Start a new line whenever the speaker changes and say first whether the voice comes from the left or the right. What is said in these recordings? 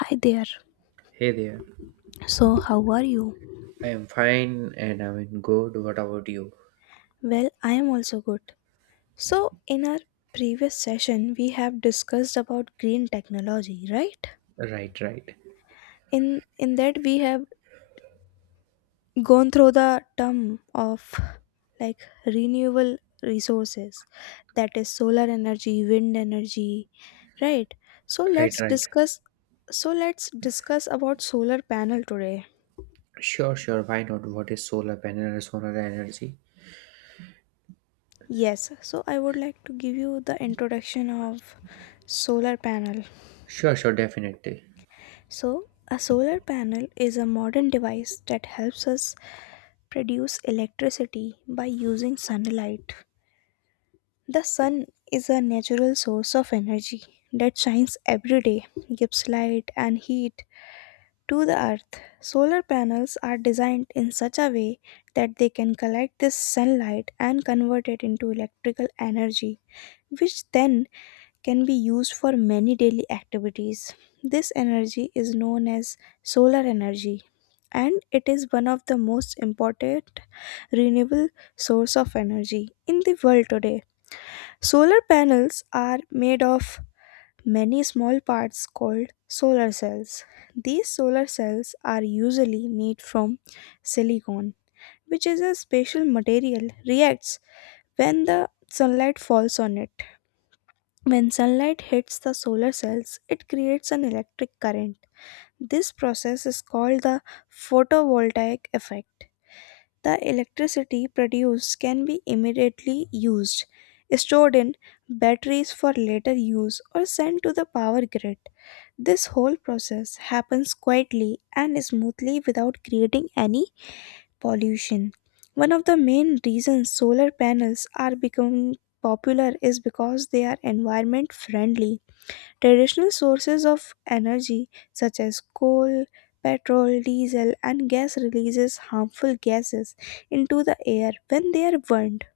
left: Hi there.
right: Hey there.
left: So, how are you?
right: I am fine and I'm in good. What about you?
left: Well, I am also good. So, in our previous session, we have discussed about green technology, right?
right: Right, right.
left: In that we have gone through the term of like renewable resources, that is solar energy, wind energy, right? So,
right: Right,
left: let's
right: right.
left: discuss so, let's discuss about solar panel today.
right: Sure, sure. Why not? What is solar panel and solar energy?
left: Yes, so I would like to give you the introduction of solar panel.
right: Sure, sure, definitely.
left: So, a solar panel is a modern device that helps us produce electricity by using sunlight. The sun is a natural source of energy that shines every day, gives light and heat to the earth. Solar panels are designed in such a way that they can collect this sunlight and convert it into electrical energy, which then can be used for many daily activities. This energy is known as solar energy and it is one of the most important renewable source of energy in the world today. Solar panels are made of many small parts called solar cells. These solar cells are usually made from silicon, which is a special material reacts when the sunlight falls on it. When sunlight hits the solar cells, it creates an electric current. This process is called the photovoltaic effect. The electricity produced can be immediately used, stored in batteries for later use, or sent to the power grid. This whole process happens quietly and smoothly without creating any pollution. One of the main reasons solar panels are becoming popular is because they are environment friendly. Traditional sources of energy such as coal, petrol, diesel, and gas releases harmful gases into the air when they are burned.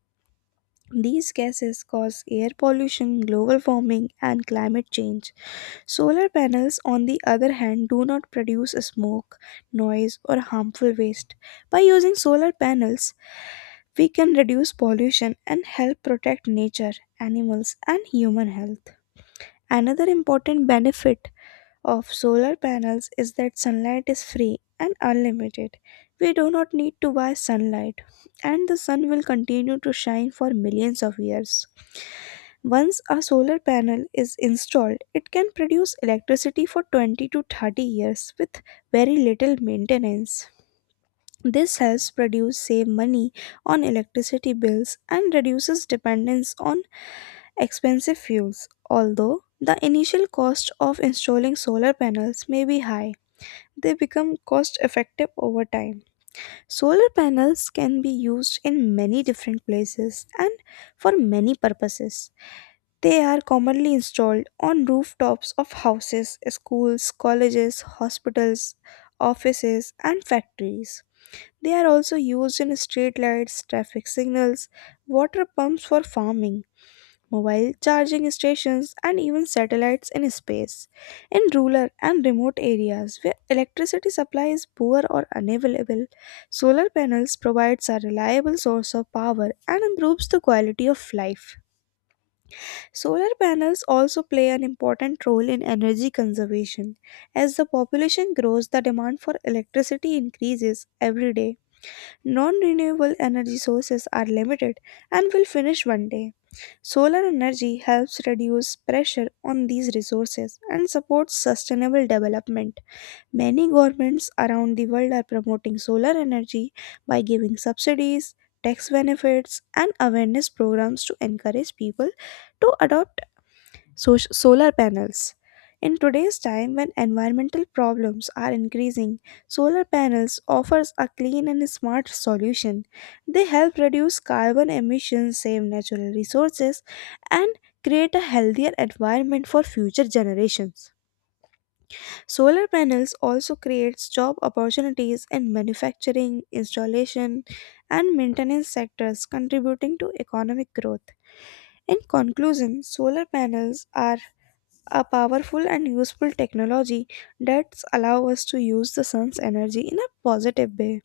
left: These gases cause air pollution, global warming, and climate change. Solar panels, on the other hand, do not produce smoke, noise, or harmful waste. By using solar panels, we can reduce pollution and help protect nature, animals, and human health. Another important benefit of solar panels is that sunlight is free and unlimited. We do not need to buy sunlight, and the sun will continue to shine for millions of years. Once a solar panel is installed, it can produce electricity for 20 to 30 years with very little maintenance. This helps produce save money on electricity bills and reduces dependence on expensive fuels, although the initial cost of installing solar panels may be high, they become cost effective over time. Solar panels can be used in many different places and for many purposes. They are commonly installed on rooftops of houses, schools, colleges, hospitals, offices, and factories. They are also used in street lights, traffic signals, water pumps for farming, mobile charging stations, and even satellites in space. In rural and remote areas where electricity supply is poor or unavailable, solar panels provides a reliable source of power and improves the quality of life. Solar panels also play an important role in energy conservation. As the population grows, the demand for electricity increases every day. Non renewable energy sources are limited and will finish one day. Solar energy helps reduce pressure on these resources and supports sustainable development. Many governments around the world are promoting solar energy by giving subsidies, tax benefits, and awareness programs to encourage people to adopt so- solar panels. In today's time when environmental problems are increasing, solar panels offers a clean and smart solution. They help reduce carbon emissions, save natural resources and create a healthier environment for future generations. Solar panels also creates job opportunities in manufacturing, installation and maintenance sectors contributing to economic growth. In conclusion, solar panels are a powerful and useful technology that allow us to use the sun's energy in a positive way.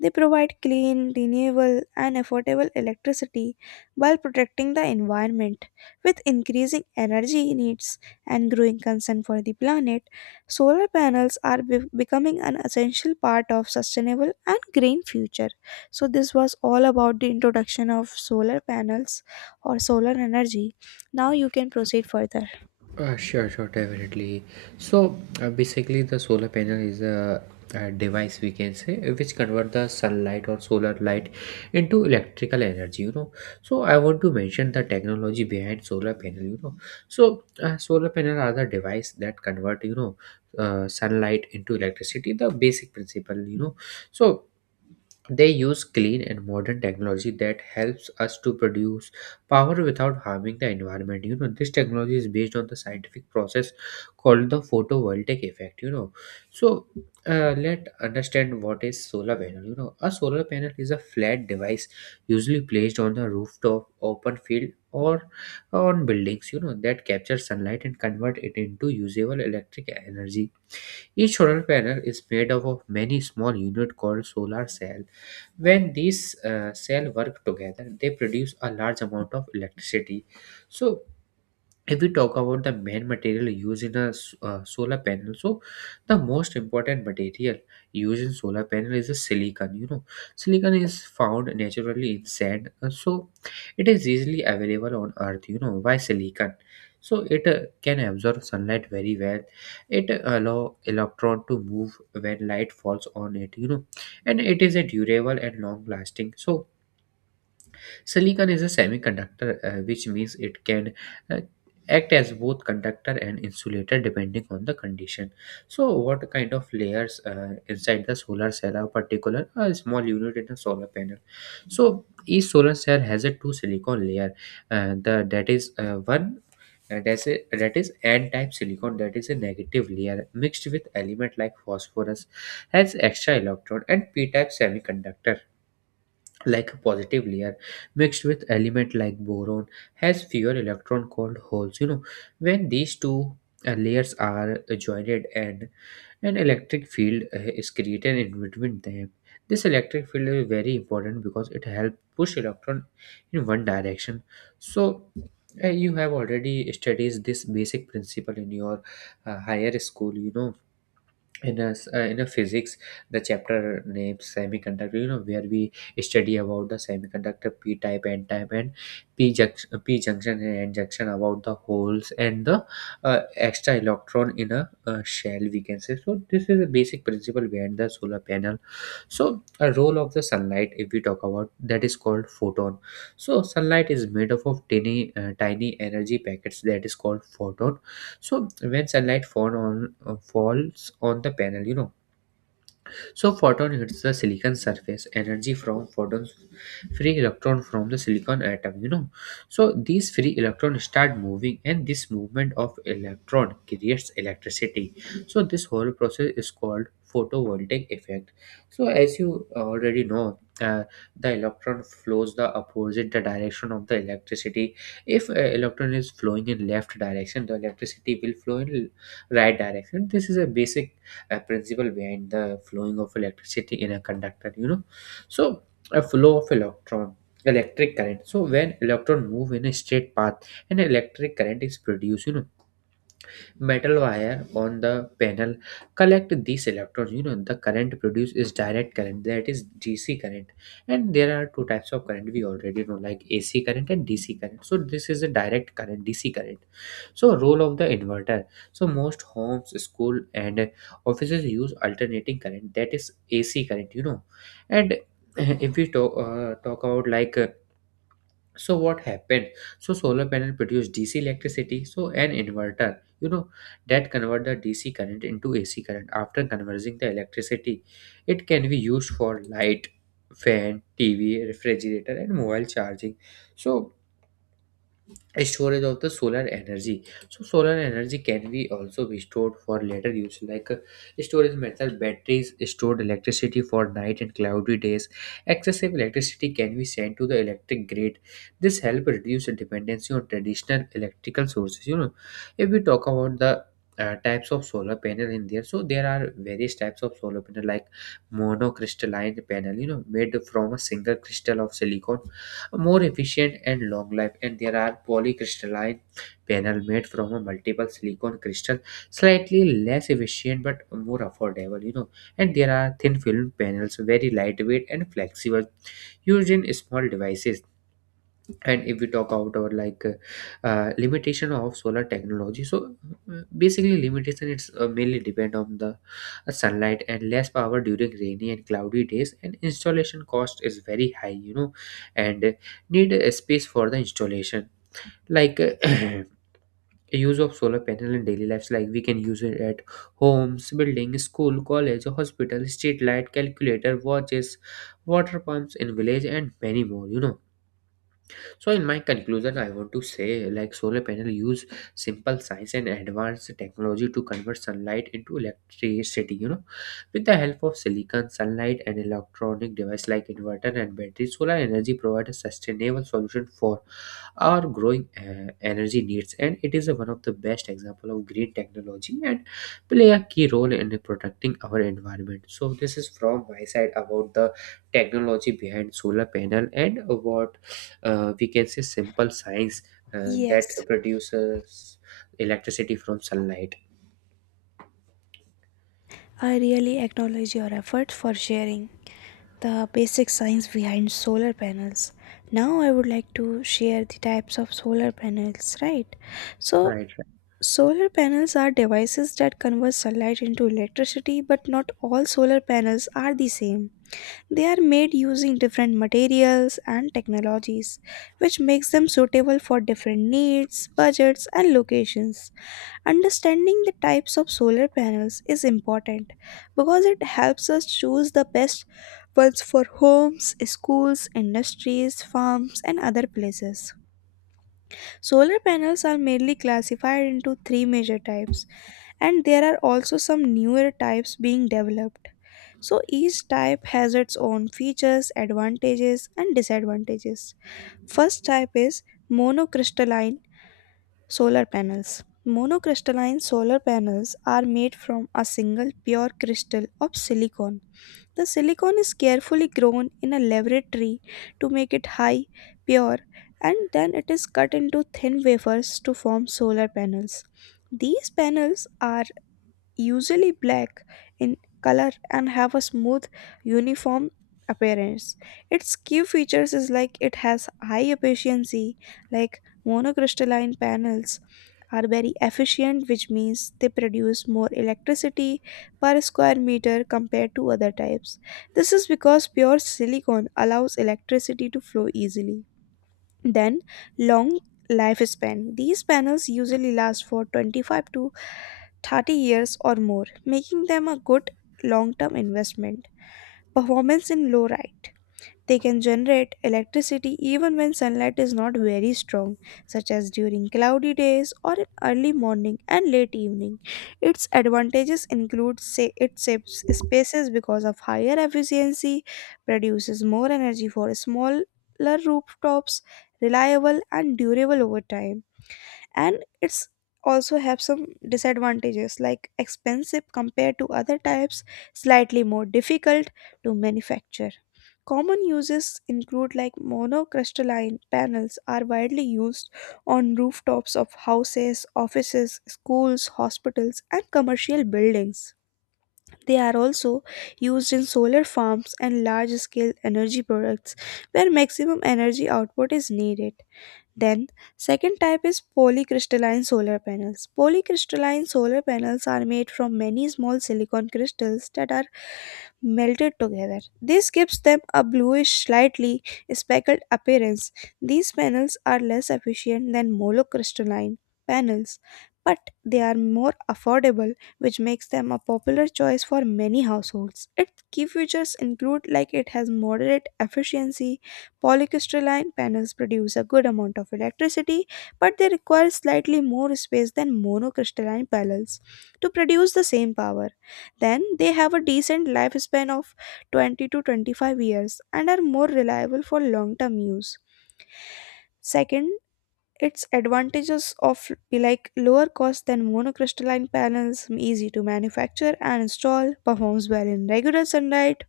left: They provide clean, renewable, and affordable electricity while protecting the environment. With increasing energy needs and growing concern for the planet, solar panels are becoming an essential part of sustainable and green future. So this was all about the introduction of solar panels or solar energy. Now you can proceed further.
right: Sure, sure, definitely. So basically, the solar panel is a device we can say which convert the sunlight or solar light into electrical energy, you know. So I want to mention the technology behind solar panel, you know. So solar panel are the device that convert sunlight into electricity. The basic principle, you know. So they use clean and modern technology that helps us to produce power without harming the environment, you know. This technology is based on the scientific process called the photovoltaic effect, you know. So let understand what is solar panel, you know. A solar panel is a flat device usually placed on the rooftop, open field, or on buildings, you know, that captures sunlight and convert it into usable electric energy. Each solar panel is made up of many small units called solar cells. When these cells work together, they produce a large amount of electricity. So if we talk about the main material used in a solar panel, so the most important material used in solar panel is a silicon, you know. Silicon is found naturally in sand, so it is easily available on earth, you know. Why silicon? So it can absorb sunlight very well, it allow electron to move when light falls on it, you know, and it is a durable and long lasting. So silicon is a semiconductor, which means it can uh, act as both conductor and insulator depending on the condition. So what kind of layers inside the solar cell are particular? A small unit in a solar panel. So each solar cell has a two silicon layer. The that is one. That's a, that is n-type silicon, that is a negative layer mixed with element like phosphorus, has extra electron, and p-type semiconductor like a positive layer mixed with element like boron has fewer electron called holes, you know. When these two layers are joined, and an electric field is created in between them, this electric field is very important because it helps push electron in one direction. So you have already studied this basic principle in your higher school, you know, in in a physics, the chapter named semiconductor, you know, where we study about the semiconductor p type n type, and p junction, p junction and n junction, about the holes and the extra electron in a shell we can say. So this is a basic principle behind the solar panel. So a role of the sunlight, if we talk about, that is called photon. So sunlight is made up of tiny tiny energy packets that is called photon. So when sunlight falls on the panel, you know, so photon hits the silicon surface. Energy from photons, free electron from the silicon atom, you know. So these free electron start moving, and this movement of electron creates electricity. So this whole process is called photovoltaic effect. So as you already know. The electron flows the opposite the direction of the electricity. If electron is flowing in left direction, the electricity will flow in right direction. This is a basic a principle behind the flowing of electricity in a conductor, you know. So a flow of electron, electric current. So when electron move in a straight path, an electric current is produced, you know. Metal wire on the panel collect these electrons, you know. The current produced is direct current, that is DC current. And there are two types of current we already know, like AC current and DC current. So this is a direct current, DC current. So role of the inverter. So most homes, school, and offices use alternating current, that is AC current, you know. And if we talk about like so what happened, so solar panel produce DC electricity, so an inverter, you know, that convert the DC current into AC current. After converting the electricity, it can be used for light, fan, TV, refrigerator, and mobile charging. So storage of the solar energy. So solar energy can be also be stored for later use, like storage method. Batteries stored electricity for night and cloudy days. Excessive electricity can be sent to the electric grid. This help reduce the dependency on traditional electrical sources, you know. If we talk about the types of solar panel in there, so there are various types of solar panel, like monocrystalline panel, you know, made from a single crystal of silicon, more efficient and long life. And there are polycrystalline panel made from a multiple silicon crystal, slightly less efficient but more affordable, you know. And there are thin film panels, very lightweight and flexible, used in small devices. And if we talk about limitation of solar technology, so basically limitation it's mainly depend on the sunlight, and less power during rainy and cloudy days, and installation cost is very high, you know. And need a space for the installation, like use of solar panel in daily lives, like we can use it at homes, building, school, college, hospital, street light, calculator, watches, water pumps in village, and many more, you know. So in my conclusion, I want to say, like solar panel use simple science and advanced technology to convert sunlight into electricity, you know. With the help of silicon, sunlight, and electronic device like inverter and battery, solar energy provides a sustainable solution for our growing energy needs, and it is one of the best example of green technology and play a key role in protecting our environment. So this is from my side about the technology behind solar panel and what we can say simple science that
left: Yes,
right: produces electricity from sunlight.
left: I really acknowledge your effort for sharing the basic science behind solar panels. Now I would like to share the types of solar panels, right? So,
right: Right.
left: solar panels are devices that convert sunlight into electricity, but not all solar panels are the same. They are made using different materials and technologies, which makes them suitable for different needs, budgets, and locations. Understanding the types of solar panels is important because it helps us choose the best ones for homes, schools, industries, farms, and other places. Solar panels are mainly classified into three major types, and there are also some newer types being developed. So each type has its own features, advantages, and disadvantages. First type is monocrystalline solar panels. Monocrystalline solar panels are made from a single pure crystal of silicon. The silicon is carefully grown in a laboratory to make it high, pure, and then it is cut into thin wafers to form solar panels. These panels are usually black in color and have a smooth, uniform appearance. Its key features is like it has high efficiency, like monocrystalline panels are very efficient, which means they produce more electricity per square meter compared to other types. This is because pure silicon allows electricity to flow easily. Then, long lifespan. These panels usually last for 25 to 30 years or more, making them a good long term investment. Performance in low light. They can generate electricity even when sunlight is not very strong, such as during cloudy days or in early morning and late evening. Its advantages include, say, it saves spaces because of higher efficiency, produces more energy for smaller rooftops, reliable and durable over time. And it's also have some disadvantages like expensive compared to other types, slightly more difficult to manufacture. Common uses include, like, monocrystalline panels are widely used on rooftops of houses, offices, schools, hospitals and commercial buildings. They are also used in solar farms and large scale energy products where maximum energy output is needed. Then, second type is polycrystalline solar panels. Polycrystalline solar panels are made from many small silicon crystals that are melted together. This gives them a bluish, slightly speckled appearance. These panels are less efficient than monocrystalline panels, but they are more affordable, which makes them a popular choice for many households. Its key features include, like, it has moderate efficiency. Polycrystalline panels produce a good amount of electricity, but they require slightly more space than monocrystalline panels to produce the same power. Then they have a decent lifespan of 20 to 25 years and are more reliable for long term use. Second, its advantages of be like lower cost than monocrystalline panels, easy to manufacture and install, performs well in regular sunlight,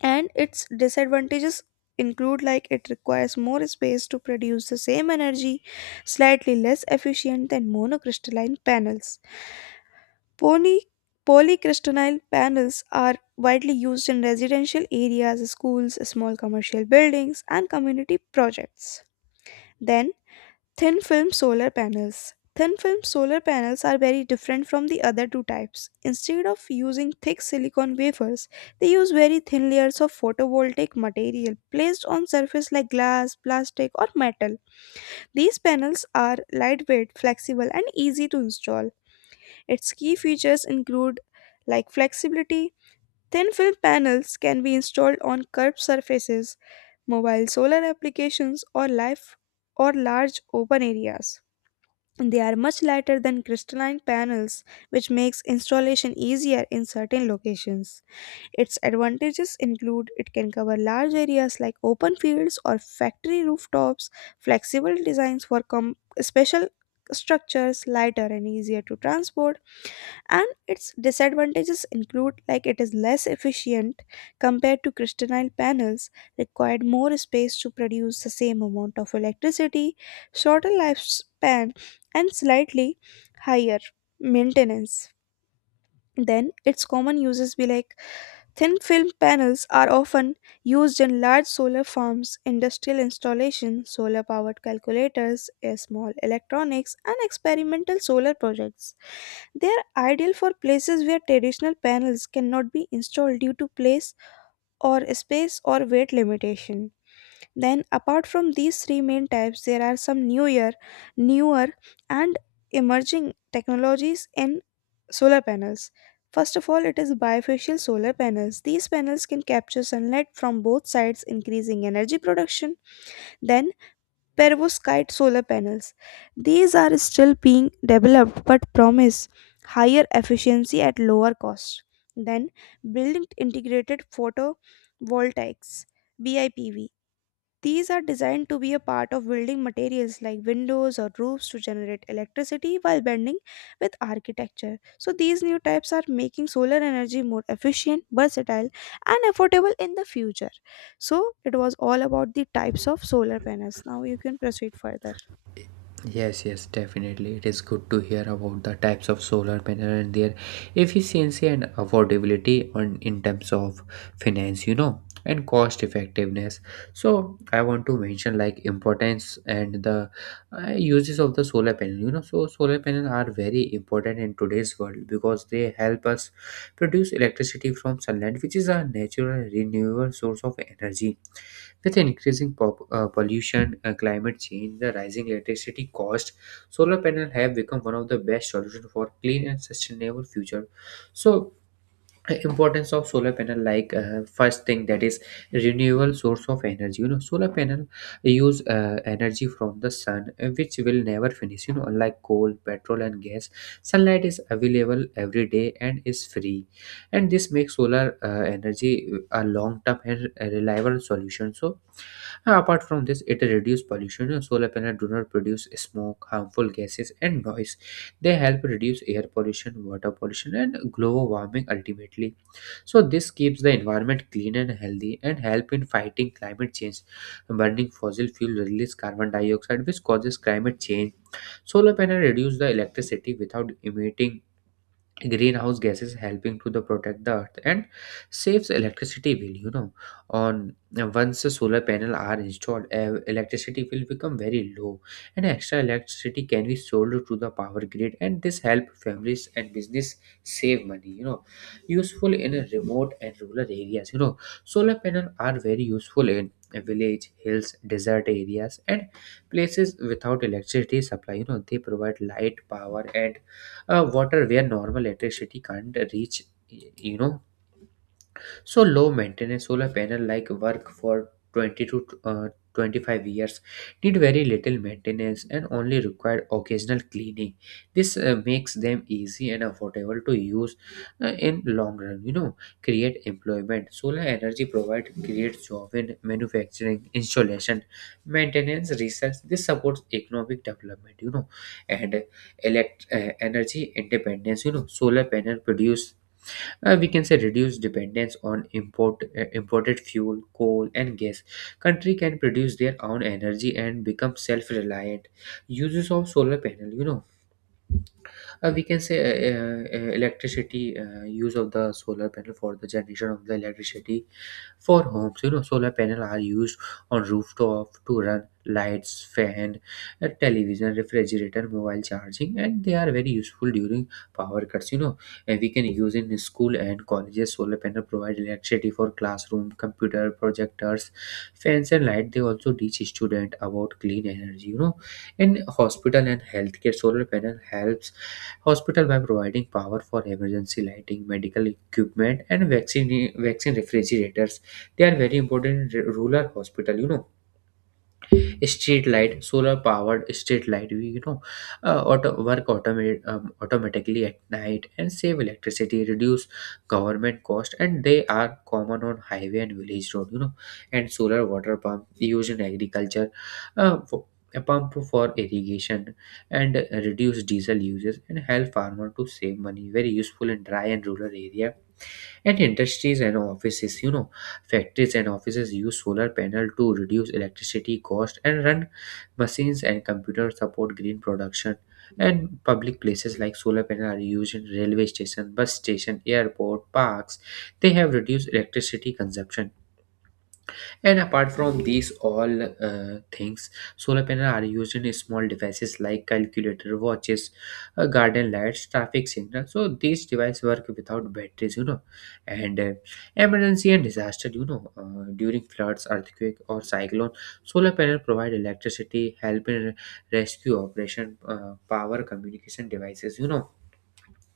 left: and its disadvantages include, like, it requires more space to produce the same energy, slightly less efficient than monocrystalline panels. Poly- Polycrystalline panels are widely used in residential areas, schools, small commercial buildings, and community projects. Then, thin film solar panels. Thin film solar panels are very different from the other two types. Instead of using thick silicon wafers, they use very thin layers of photovoltaic material placed on surface like glass, plastic, or metal. These panels are lightweight, flexible, and easy to install. Its key features include, like, flexibility. Thin film panels can be installed on curved surfaces, mobile solar applications or life or large open areas. They are much lighter than crystalline panels, which makes installation easier in certain locations. Its advantages include it can cover large areas like open fields or factory rooftops, flexible designs for special structures, lighter and easier to transport, and its disadvantages include, like, it is less efficient compared to crystalline panels, required more space to produce the same amount of electricity, shorter lifespan and slightly higher maintenance. Then its common uses be like thin film panels are often used in large solar farms, industrial installations, solar powered calculators, small electronics and experimental solar projects. They are ideal for places where traditional panels cannot be installed due to place or space or weight limitation. Then apart from these three main types there are some newer and emerging technologies in solar panels. First of all, it is bifacial solar panels. These panels can capture sunlight from both sides, increasing energy production. Then perovskite solar panels. These are still being developed but promise higher efficiency at lower cost. Then, building integrated photovoltaics, BIPV. These are designed to be a part of building materials like windows or roofs to generate electricity while blending with architecture. So, these new types are making solar energy more efficient, versatile, and affordable in the future. So, it was all about the types of solar panels. Now, you can proceed further.
right: Yes, yes, definitely. It is good to hear about the types of solar panel and their efficiency and affordability on in terms of finance, you know, and cost effectiveness. So I want to mention like importance and the uses of the solar panel, you know. So solar panels are very important in today's world because they help us produce electricity from sunlight, which is a natural renewable source of energy. With increasing pollution, climate change, the rising electricity cost, solar panels have become one of the best solutions for clean and sustainable future. So importance of solar panel, like first thing, that is renewable source of energy, you know. Solar panel use energy from the sun, which will never finish, you know. Unlike coal, petrol, and gas, sunlight is available every day and is free, and this makes solar energy a long term and reliable solution. So apart from this, it reduces pollution. Solar panels do not produce smoke, harmful gases, and noise. They help reduce air pollution, water pollution, and global warming ultimately. So this keeps the environment clean and healthy and help in fighting climate change. Burning fossil fuel release carbon dioxide, which causes climate change. Solar panels reduce the electricity without emitting greenhouse gases, helping to the protect the earth, and saves electricity bill, you know. On Once the solar panel are installed, electricity will become very low, and extra electricity can be sold to the power grid, and this help families and business save money, you know. Useful in a remote and rural areas, you know. Solar panel are very useful in a village, hills, desert areas, and places without electricity supply, you know. They provide light, power, and water where normal electricity can't reach, you know. So low maintenance, solar panel like work for 20 to 25 years, need very little maintenance and only require occasional cleaning. This makes them easy and affordable to use in long run, you know. Create employment. Solar energy provide creates job in manufacturing, installation, maintenance, research. This supports economic development, you know. And elect energy independence, you know. Solar panel produce, we can say, reduce dependence on imported fuel, coal, and gas. Country can produce their own energy and become self-reliant. Uses of solar panel, we can say electricity, use of the solar panel for the generation of the electricity for homes, you know. Solar panel are used on rooftop to run lights, fan, television, refrigerator, mobile charging, and they are very useful during power cuts, you know. And we can use in school and colleges. Solar panel provide electricity for classroom, computer, projectors, fans, and light. They also teach student about clean energy, you know. In hospital and healthcare, solar panel helps hospital by providing power for emergency lighting, medical equipment, and vaccine refrigerators. They are very important in rural hospital. You know, street light, solar powered street light, we you know automate automatically at night and save electricity, reduce government cost, and they are common on highway and village road, you know. And solar water pump used in agriculture, uh, for, a pump for irrigation, and reduce diesel uses and help farmer to save money. Very useful in dry and rural area. And industries and offices, you know, factories and offices use solar panel to reduce electricity cost and run machines and computers, support green production. And public places, like solar panel are used in railway station, bus station, airport, parks. They have reduced electricity consumption. And apart from these all things, solar panels are used in small devices like calculator, watches, garden lights, traffic signals. So these devices work without batteries, you know. And Emergency and disaster, you know, during floods, earthquake, or cyclone, solar panel provide electricity, help in rescue operation, power communication devices, you know.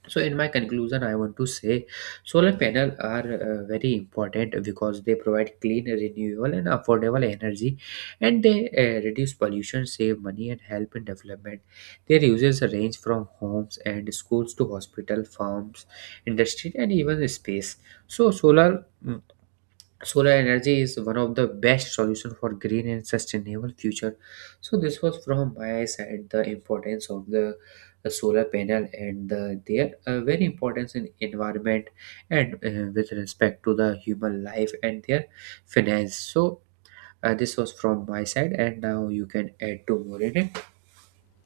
right: So, in my conclusion, I want to say solar panels are very important because they provide clean, renewable, and affordable energy, and they reduce pollution, save money, and help in development. Their uses range from homes and schools to hospital, farms, industry, and even space. So, solar energy is one of the best solution for green and sustainable future. So this was from my side, the importance of the solar panel and the, their very importance in environment and, with respect to the human life and their finance. So this was from my side and now you can add to more in it.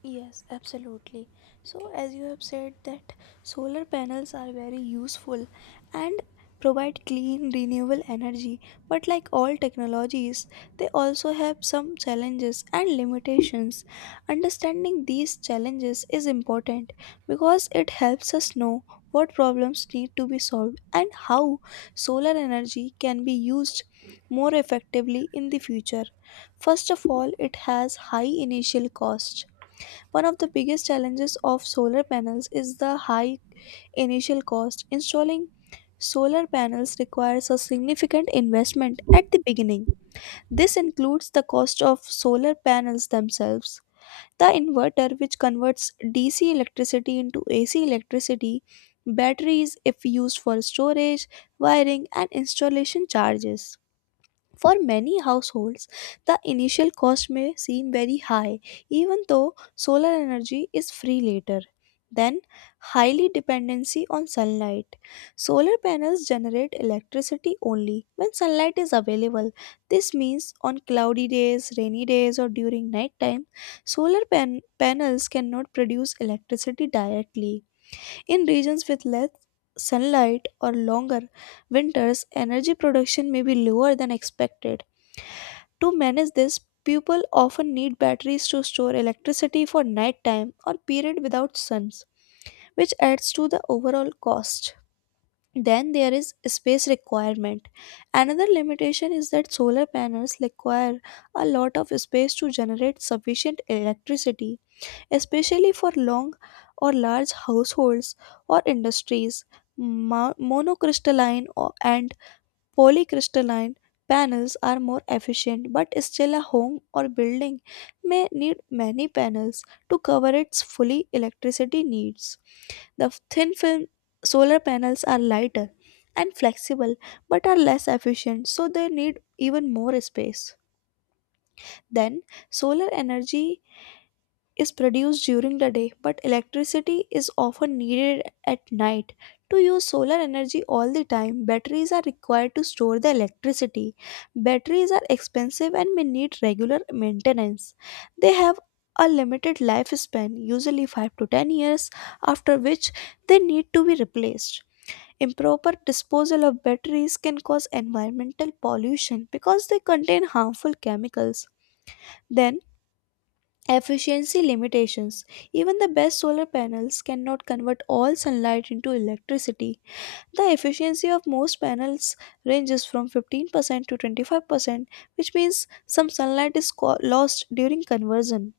left: Yes, absolutely. So, as you have said that solar panels are very useful and provide clean renewable energy, but like all technologies, they also have some challenges and limitations. Understanding these challenges is important because it helps us know what problems need to be solved and how solar energy can be used more effectively in the future. First of all, it has high initial cost. One of the biggest challenges of solar panels is the high initial cost. Installing solar panels requires a significant investment at the beginning. This includes the cost of solar panels themselves, the inverter which converts DC electricity into AC electricity, batteries if used for storage, wiring, and installation charges. For many households, the initial cost may seem very high, even though solar energy is free later. Then, highly dependency on sunlight. Solar panels generate electricity only when sunlight is available. This means on cloudy days, rainy days, or during night time, solar panels cannot produce electricity directly. In regions with less sunlight or longer winters, energy production may be lower than expected. To manage this, people often need batteries to store electricity for nighttime or period without suns, which adds to the overall cost. Then there is space requirement. Another limitation is that solar panels require a lot of space to generate sufficient electricity, especially for long or large households or industries. Monocrystalline and Polycrystalline panels are more efficient, but still a home or building may need many panels to cover its fully electricity needs. The thin film solar panels are lighter and flexible but are less efficient, so they need even more space. Then, solar energy is produced during the day, but electricity is often needed at night. To use solar energy all the time, batteries are required to store the electricity. Batteries are expensive and may need regular maintenance. They have a limited lifespan, usually 5 to 10 years, after which they need to be replaced. Improper disposal of batteries can cause environmental pollution because they contain harmful chemicals. Then, efficiency limitations. Even the best solar panels cannot convert all sunlight into electricity. The efficiency of most panels ranges from 15% to 25%, which means some sunlight is lost during conversion.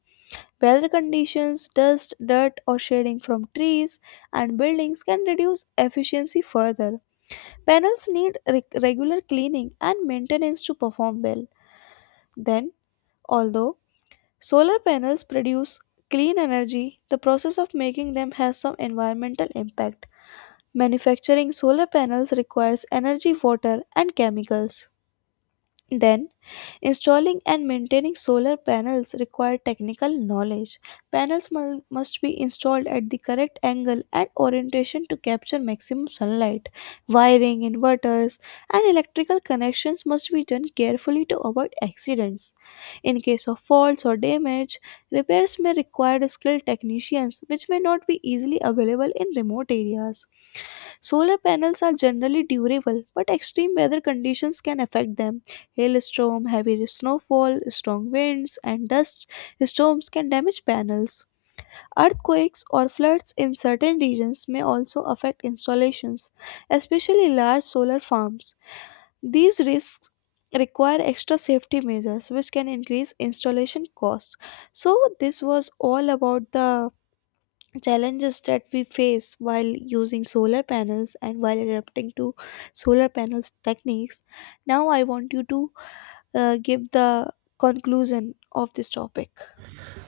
left: Weather conditions, dust, dirt, or shading from trees and buildings can reduce efficiency further. Panels need regular cleaning and maintenance to perform well. Then, although solar panels produce clean energy, the process of making them has some environmental impact. Manufacturing solar panels requires energy, water, and chemicals. Then, installing and maintaining solar panels require technical knowledge. Panels must be installed at the correct angle and orientation to capture maximum sunlight. Wiring, inverters, and electrical connections must be done carefully to avoid accidents. In case of faults or damage, repairs may require skilled technicians, which may not be easily available in remote areas. Solar panels are generally durable, but extreme weather conditions can affect them. Hailstorm, heavy snowfall, strong winds, and dust storms can damage panels. Earthquakes or floods in certain regions may also affect installations, especially large solar farms. These risks require extra safety measures, which can increase installation costs. So, this was all about the challenges that we face while using solar panels and while adapting to solar panels techniques. Now I want you to give the conclusion of this topic.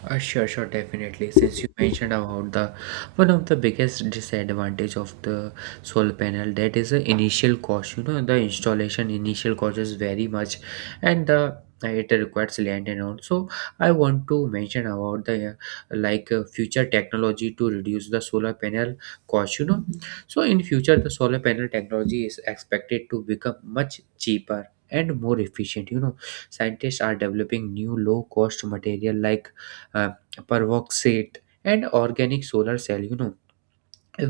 right: Sure, sure, definitely. Since you mentioned about the one of the biggest disadvantage of the solar panel, that is the initial cost. You know, the installation initial cost is very much, and the it requires land and all. So I want to mention about the future technology to reduce the solar panel cost. You know, so in future the solar panel technology is expected to become much cheaper and more efficient. You know, scientists are developing new low cost material like uh, peroxide and organic solar cell, you know,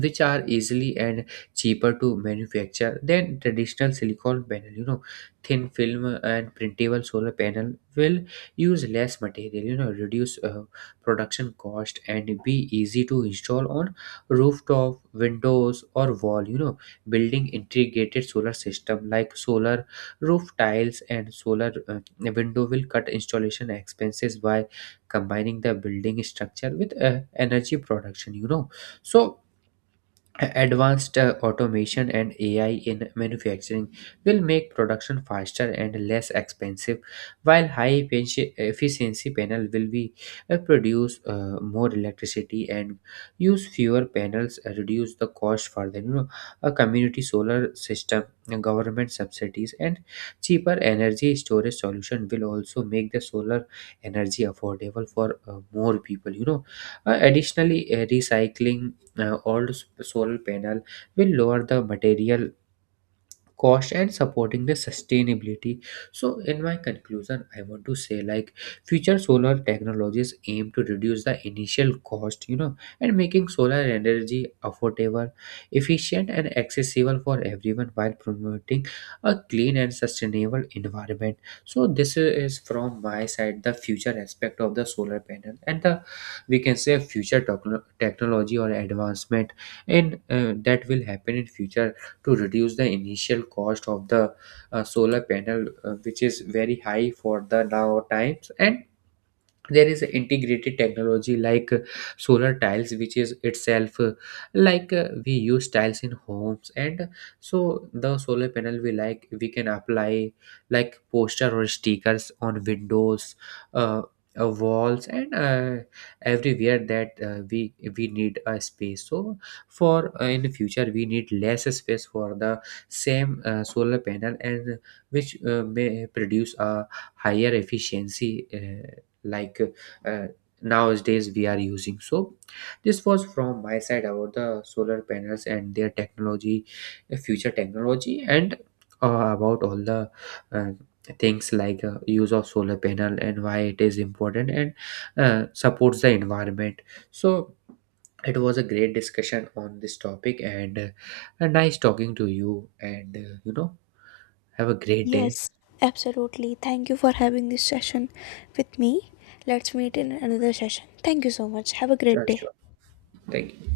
right: which are easily and cheaper to manufacture than traditional silicon panel, you know. Thin film and printable solar panel will use less material, you know, reduce production cost and be easy to install on rooftop, windows, or wall, you know. Building integrated solar system like solar roof tiles and solar window will cut installation expenses by combining the building structure with energy production, you know. So advanced automation and AI in manufacturing will make production faster and less expensive, while efficiency panel will be produce more electricity and use fewer panels, reduce the cost further. You know, a community solar system, government subsidies, and cheaper energy storage solution will also make the solar energy affordable for more people. You know, additionally, recycling solar panel will lower the material cost and supporting the sustainability. So in my conclusion, I want to say, like, future solar technologies aim to reduce the initial cost, you know, and making solar energy affordable, efficient, and accessible for everyone, while promoting a clean and sustainable environment. So this is from my side, the future aspect of the solar panel and the, we can say, future technology or advancement in, that will happen in future to reduce the initial cost of the solar panel, which is very high for the now times. And there is a integrated technology like, solar tiles, which is itself, we use tiles in homes. And so the solar panel, we can apply like poster or stickers on windows, uh, walls, and everywhere that we need a space. So for, in the future we need less space for the same solar panel, and which may produce a higher efficiency like uh, nowadays we are using. So this was from my side about the solar panels and their technology, future technology, and about all the uh, things, like, use of solar panel and why it is important and supports the environment. So it was a great discussion on this topic, and nice talking to you, and you know, have a great day.
left: Yes, absolutely, thank you for having this session with me. Let's meet in another session. Thank you so much, have a great
right: Sure,
left: day.
right: sure, thank you.